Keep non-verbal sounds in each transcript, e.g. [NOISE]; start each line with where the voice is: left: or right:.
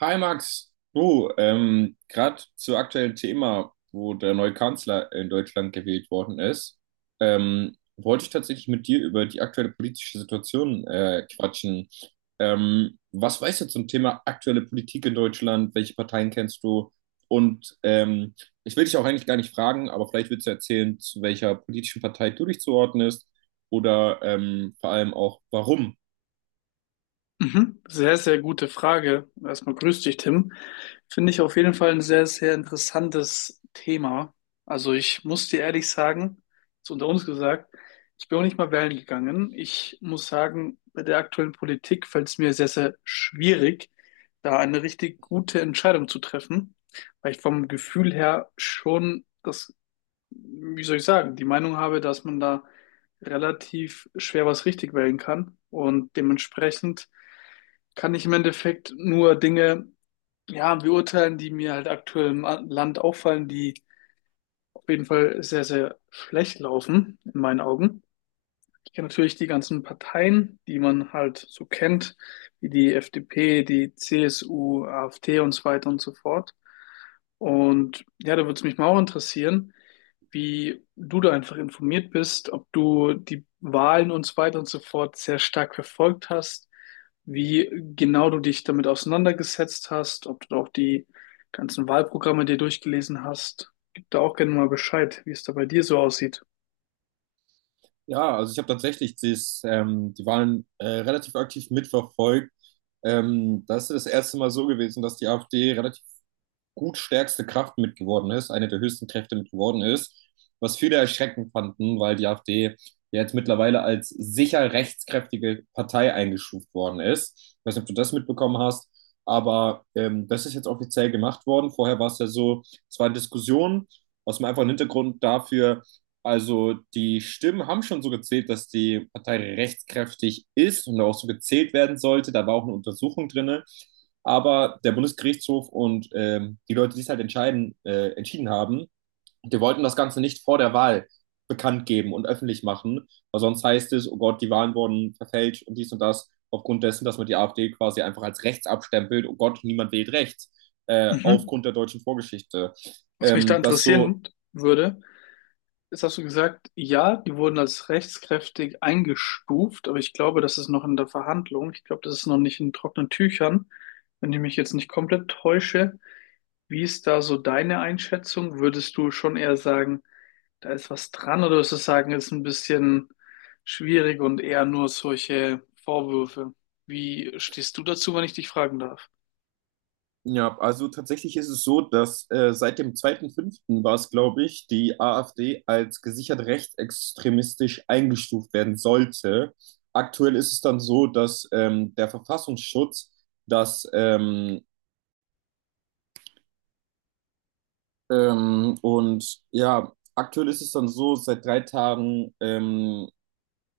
right: Hi Max, du, gerade zu aktuellen Thema, wo der neue Kanzler in Deutschland gewählt worden ist, wollte ich tatsächlich mit dir über die aktuelle politische Situation quatschen. Was weißt du zum Thema aktuelle Politik in Deutschland? Welche Parteien kennst du? Und ich will dich auch eigentlich gar nicht fragen, aber vielleicht willst du erzählen, zu welcher politischen Partei du dich zuordnest oder vor allem auch warum.
left: Mhm. Sehr, sehr gute Frage. Erstmal grüß dich, Tim. Finde ich auf jeden Fall ein sehr, sehr interessantes Thema. Also ich muss dir ehrlich sagen, ist unter uns gesagt, ich bin auch nicht mal wählen gegangen. Ich muss sagen, bei der aktuellen Politik fällt es mir sehr, sehr schwierig, da eine richtig gute Entscheidung zu treffen, weil ich vom Gefühl her schon das, wie soll ich sagen, die Meinung habe, dass man da relativ schwer was richtig wählen kann und dementsprechend kann ich im Endeffekt nur Dinge, ja, beurteilen, die mir halt aktuell im Land auffallen, die auf jeden Fall sehr, sehr schlecht laufen, in meinen Augen. Ich kenne natürlich die ganzen Parteien, die man halt so kennt, wie die FDP, die CSU, AfD und so weiter und so fort. Und ja, da würde es mich mal auch interessieren, wie du da einfach informiert bist, ob du die Wahlen und so weiter und so fort sehr stark verfolgt hast, wie genau du dich damit auseinandergesetzt hast, ob du auch die ganzen Wahlprogramme dir durchgelesen hast. Gib da auch gerne mal Bescheid, wie es da bei dir so aussieht.
right: Ja, also ich habe tatsächlich das, die Wahlen relativ aktiv mitverfolgt. Das ist das erste Mal so gewesen, dass die AfD relativ gut stärkste Kraft mit geworden ist, eine der höchsten Kräfte mit geworden ist, was viele erschreckend fanden, weil die AfD ja jetzt mittlerweile als sicher rechtskräftige Partei eingestuft worden ist. Ich weiß nicht, ob du das mitbekommen hast, aber das ist jetzt offiziell gemacht worden. Vorher war es ja so, es waren Diskussionen aus dem einfachen Hintergrund dafür, also die Stimmen haben schon so gezählt, dass die Partei rechtskräftig ist und auch so gezählt werden sollte. Da war auch eine Untersuchung drinne. Aber der Bundesgerichtshof und die Leute, die es halt entscheiden, entschieden haben, die wollten das Ganze nicht vor der Wahl bekannt geben und öffentlich machen, weil sonst heißt es, oh Gott, die Wahlen wurden verfälscht und dies und das, aufgrund dessen, dass man die AfD quasi einfach als rechts abstempelt, oh Gott, niemand wählt rechts,
left: Mhm.
right: aufgrund der deutschen Vorgeschichte.
left: Was mich da
right: Das so
left: interessieren würde, ist, hast du gesagt, ja, die wurden als rechtskräftig eingestuft, aber ich glaube, das ist noch in der Verhandlung. Ich glaube, das ist noch nicht in trockenen Tüchern, wenn ich mich jetzt nicht komplett täusche. Wie ist da so deine Einschätzung? Würdest du schon eher sagen, da ist was dran, oder würdest du sagen, ist ein bisschen schwierig und eher nur solche Vorwürfe? Wie stehst du dazu, wenn ich dich fragen darf?
right: Ja, also tatsächlich ist es so, dass seit dem zweiten fünften war es, glaube ich, die AfD als gesichert rechtsextremistisch eingestuft werden sollte. Aktuell ist es dann so, dass der Verfassungsschutz das und ja, aktuell ist es dann so, seit drei Tagen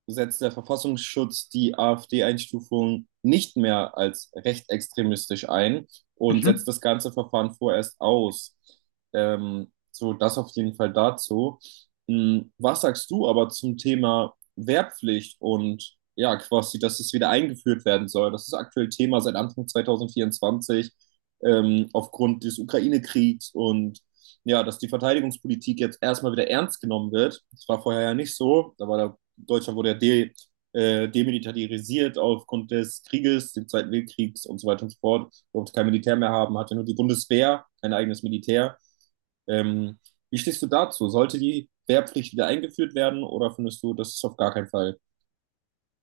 right: setzt der Verfassungsschutz die AfD-Einstufung nicht mehr als rechtsextremistisch ein und setzt
left: Mhm.
right: das ganze Verfahren vorerst aus. So, das auf jeden Fall dazu. Hm, was sagst du aber zum Thema Wehrpflicht und ja, quasi, dass es wieder eingeführt werden soll? Das ist aktuell Thema seit Anfang 2024 aufgrund des Ukraine-Kriegs und ja, dass die Verteidigungspolitik jetzt erstmal wieder ernst genommen wird. Das war vorher ja nicht so, da war der Deutschland wurde ja demilitarisiert aufgrund des Krieges, des Zweiten Weltkriegs und so weiter und so fort. Durfte kein Militär mehr haben, hatte nur die Bundeswehr, kein eigenes Militär. Ähm, Wie stehst du dazu? Sollte die Wehrpflicht wieder eingeführt werden oder findest du, das ist auf gar keinen Fall?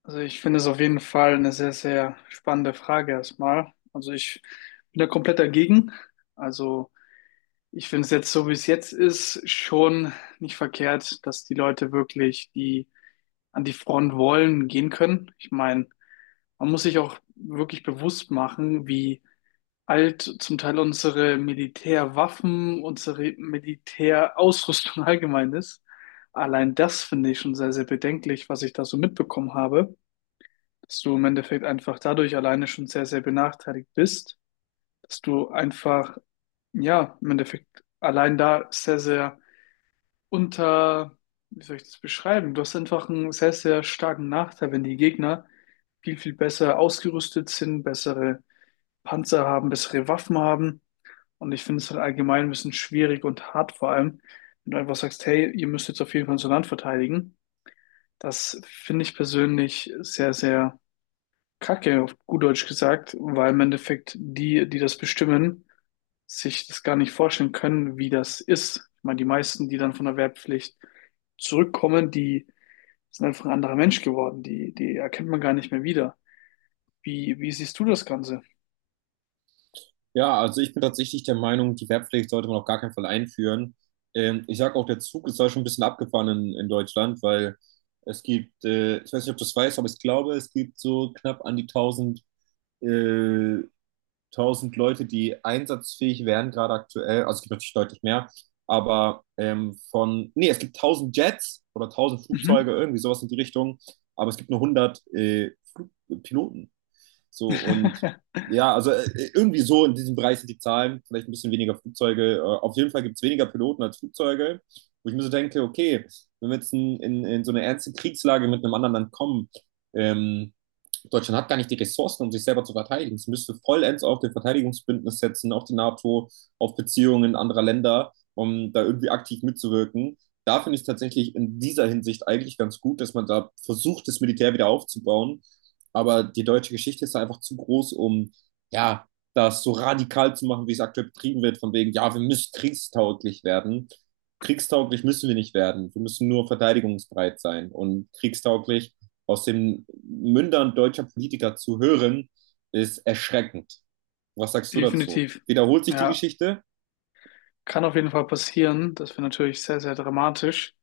left: Also ich finde es auf jeden Fall eine sehr, sehr spannende Frage erstmal. Also ich bin da komplett dagegen. Also ich finde es jetzt so, wie es jetzt ist, schon nicht verkehrt, dass die Leute wirklich, die an die Front wollen, gehen können. Ich meine, man muss sich auch wirklich bewusst machen, wie alt zum Teil unsere Militärwaffen, unsere Militärausrüstung [LAUGHS] allgemein ist. Allein das finde ich schon sehr, sehr bedenklich, was ich da so mitbekommen habe, dass du im Endeffekt einfach dadurch alleine schon sehr, sehr benachteiligt bist, dass du einfach, ja, im Endeffekt allein da sehr, sehr unter, wie soll ich das beschreiben? Du hast einfach einen sehr, sehr starken Nachteil, wenn die Gegner viel, viel besser ausgerüstet sind, bessere Panzer haben, bessere Waffen haben. Und ich finde es halt allgemein ein bisschen schwierig und hart, vor allem, wenn du einfach sagst, hey, ihr müsst jetzt auf jeden Fall unser Land verteidigen. Das finde ich persönlich sehr, sehr Kacke, auf gut Deutsch gesagt, weil im Endeffekt die, die das bestimmen, sich das gar nicht vorstellen können, wie das ist. Ich meine, die meisten, die dann von der Wehrpflicht zurückkommen, die sind einfach ein anderer Mensch geworden. Die erkennt man gar nicht mehr wieder. Wie siehst du das Ganze?
right: Ja, also ich bin tatsächlich der Meinung, die Wehrpflicht sollte man auf gar keinen Fall einführen. Ich sage auch, der Zug ist da schon ein bisschen abgefahren in Deutschland, weil es gibt, ich weiß nicht, ob du es weißt, aber ich glaube, es gibt so knapp an die tausend. äh, 1000 Leute, die einsatzfähig wären, gerade aktuell. Also es gibt natürlich deutlich mehr. Aber von, nee, es gibt 1000 Jets oder 1000 Flugzeuge,
left: Mhm.
right: irgendwie sowas in die Richtung. Aber es gibt nur 100 Flug Piloten. So und
left: [LAUGHS]
right: ja, also irgendwie so in diesem Bereich sind die Zahlen. Vielleicht ein bisschen weniger Flugzeuge. Auf jeden Fall gibt es weniger Piloten als Flugzeuge. Wo ich mir so denke, okay, wenn wir jetzt in so eine ernste Kriegslage mit einem anderen Land kommen, ähm, Deutschland hat gar nicht die Ressourcen, um sich selber zu verteidigen. Es müsste vollends auf den Verteidigungsbündnis setzen, auf die NATO, auf Beziehungen anderer Länder, um da irgendwie aktiv mitzuwirken. Da finde ich es tatsächlich in dieser Hinsicht eigentlich ganz gut, dass man da versucht, das Militär wieder aufzubauen. Aber die deutsche Geschichte ist da einfach zu groß, um ja, das so radikal zu machen, wie es aktuell betrieben wird, von wegen, ja, wir müssen kriegstauglich werden. Kriegstauglich müssen wir nicht werden. Wir müssen nur verteidigungsbereit sein. Und kriegstauglich aus den Mündern deutscher Politiker zu hören, ist erschreckend. Was sagst du dazu?
left: Definitiv.
right: Wiederholt sich die
left: Ja.
right: Geschichte?
left: Kann auf jeden Fall passieren. Das wäre natürlich sehr, sehr dramatisch.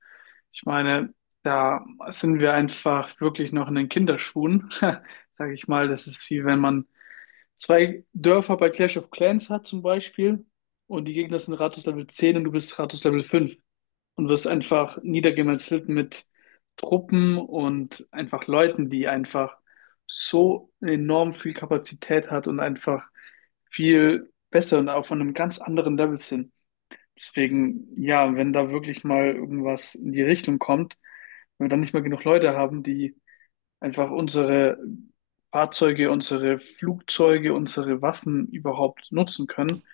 left: Ich meine, da sind wir einfach wirklich noch in den Kinderschuhen, [LAUGHS] sage ich mal. Das ist, wie wenn man zwei Dörfer bei Clash of Clans hat zum Beispiel und die Gegner sind Rathaus Level 10 und du bist Rathaus Level 5 und wirst einfach niedergemetzelt mit Truppen und einfach Leuten, die einfach so enorm viel Kapazität hat und einfach viel besser und auch von einem ganz anderen Level sind. Deswegen, ja, wenn da wirklich mal irgendwas in die Richtung kommt, wenn wir dann nicht mehr genug Leute haben, die einfach unsere Fahrzeuge, unsere Flugzeuge, unsere Waffen überhaupt nutzen können,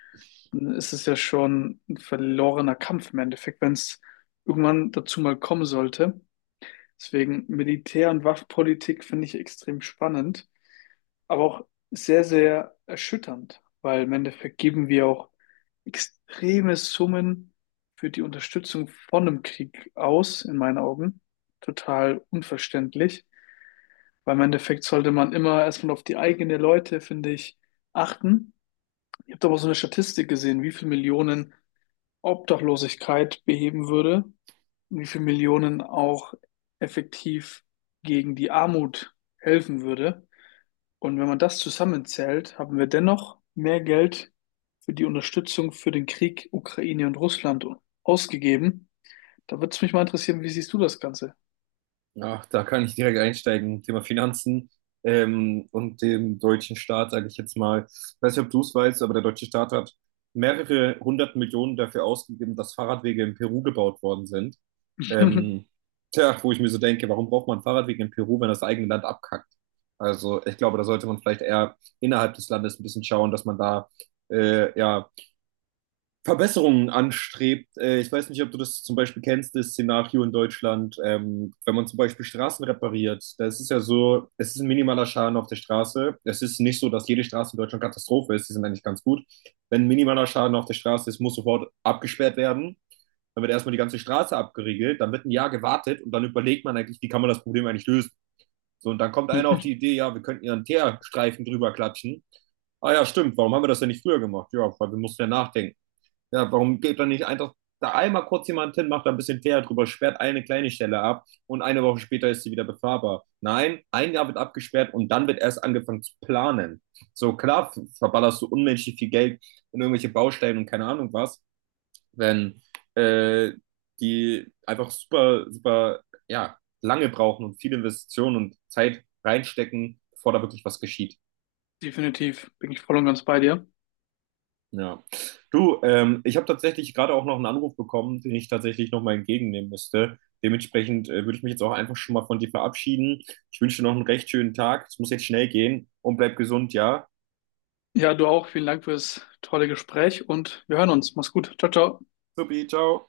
left: dann ist es ja schon ein verlorener Kampf im Endeffekt, wenn es irgendwann dazu mal kommen sollte. Deswegen Militär- und Waffenpolitik finde ich extrem spannend, aber auch sehr, sehr erschütternd, weil im Endeffekt geben wir auch extreme Summen für die Unterstützung von einem Krieg aus, in meinen Augen. Total unverständlich, weil im Endeffekt sollte man immer erstmal auf die eigenen Leute, finde ich, achten. Ich habe da mal so eine Statistik gesehen, wie viele Millionen Obdachlosigkeit beheben würde und wie viele Millionen auch effektiv gegen die Armut helfen würde. Und wenn man das zusammenzählt, haben wir dennoch mehr Geld für die Unterstützung für den Krieg Ukraine und Russland ausgegeben. Da würde es mich mal interessieren, wie siehst du das Ganze?
right: Ach, da kann ich direkt einsteigen. Thema Finanzen und dem deutschen Staat, sage ich jetzt mal. Ich weiß nicht, ob du es weißt, aber der deutsche Staat hat mehrere hundert Millionen dafür ausgegeben, dass Fahrradwege in Peru gebaut worden sind. Ähm,
left: [LAUGHS]
right: Tja, wo ich mir so denke, warum braucht man Fahrradwege in Peru, wenn das eigene Land abkackt? Also ich glaube, da sollte man vielleicht eher innerhalb des Landes ein bisschen schauen, dass man da ja Verbesserungen anstrebt. Ich weiß nicht, ob du das zum Beispiel kennst, das Szenario in Deutschland, wenn man zum Beispiel Straßen repariert. Das ist ja so, es ist ein minimaler Schaden auf der Straße. Es ist nicht so, dass jede Straße in Deutschland Katastrophe ist. Die sind eigentlich ganz gut. Wenn ein minimaler Schaden auf der Straße ist, muss sofort abgesperrt werden. Dann wird erstmal die ganze Straße abgeriegelt, dann wird ein Jahr gewartet und dann überlegt man eigentlich, wie kann man das Problem eigentlich lösen. So, und dann kommt einer auf die Idee, ja, wir könnten ja einen Teerstreifen drüber klatschen. Ah ja, stimmt, warum haben wir das denn nicht früher gemacht? Ja, weil wir mussten ja nachdenken. Ja, warum geht dann nicht einfach da einmal kurz jemand hin, macht da ein bisschen Fehler drüber, sperrt eine kleine Stelle ab und eine Woche später ist sie wieder befahrbar. Nein, ein Jahr wird abgesperrt und dann wird erst angefangen zu planen. So klar verballerst du unmenschlich viel Geld in irgendwelche Baustellen und keine Ahnung was, wenn äh, die einfach super, super, ja, lange brauchen und viele Investitionen und Zeit reinstecken, bevor da wirklich was geschieht.
left: Definitiv, bin ich voll und ganz bei dir.
right: Ja. Du, ich habe tatsächlich gerade auch noch einen Anruf bekommen, den ich tatsächlich nochmal entgegennehmen müsste. Dementsprechend würde ich mich jetzt auch einfach schon mal von dir verabschieden. Ich wünsche dir noch einen recht schönen Tag. Es muss jetzt schnell gehen und bleib gesund, ja?
left: Ja, du auch. Vielen Dank für das tolle Gespräch und wir hören uns. Mach's gut. Ciao, ciao.
right: Supi, ciao.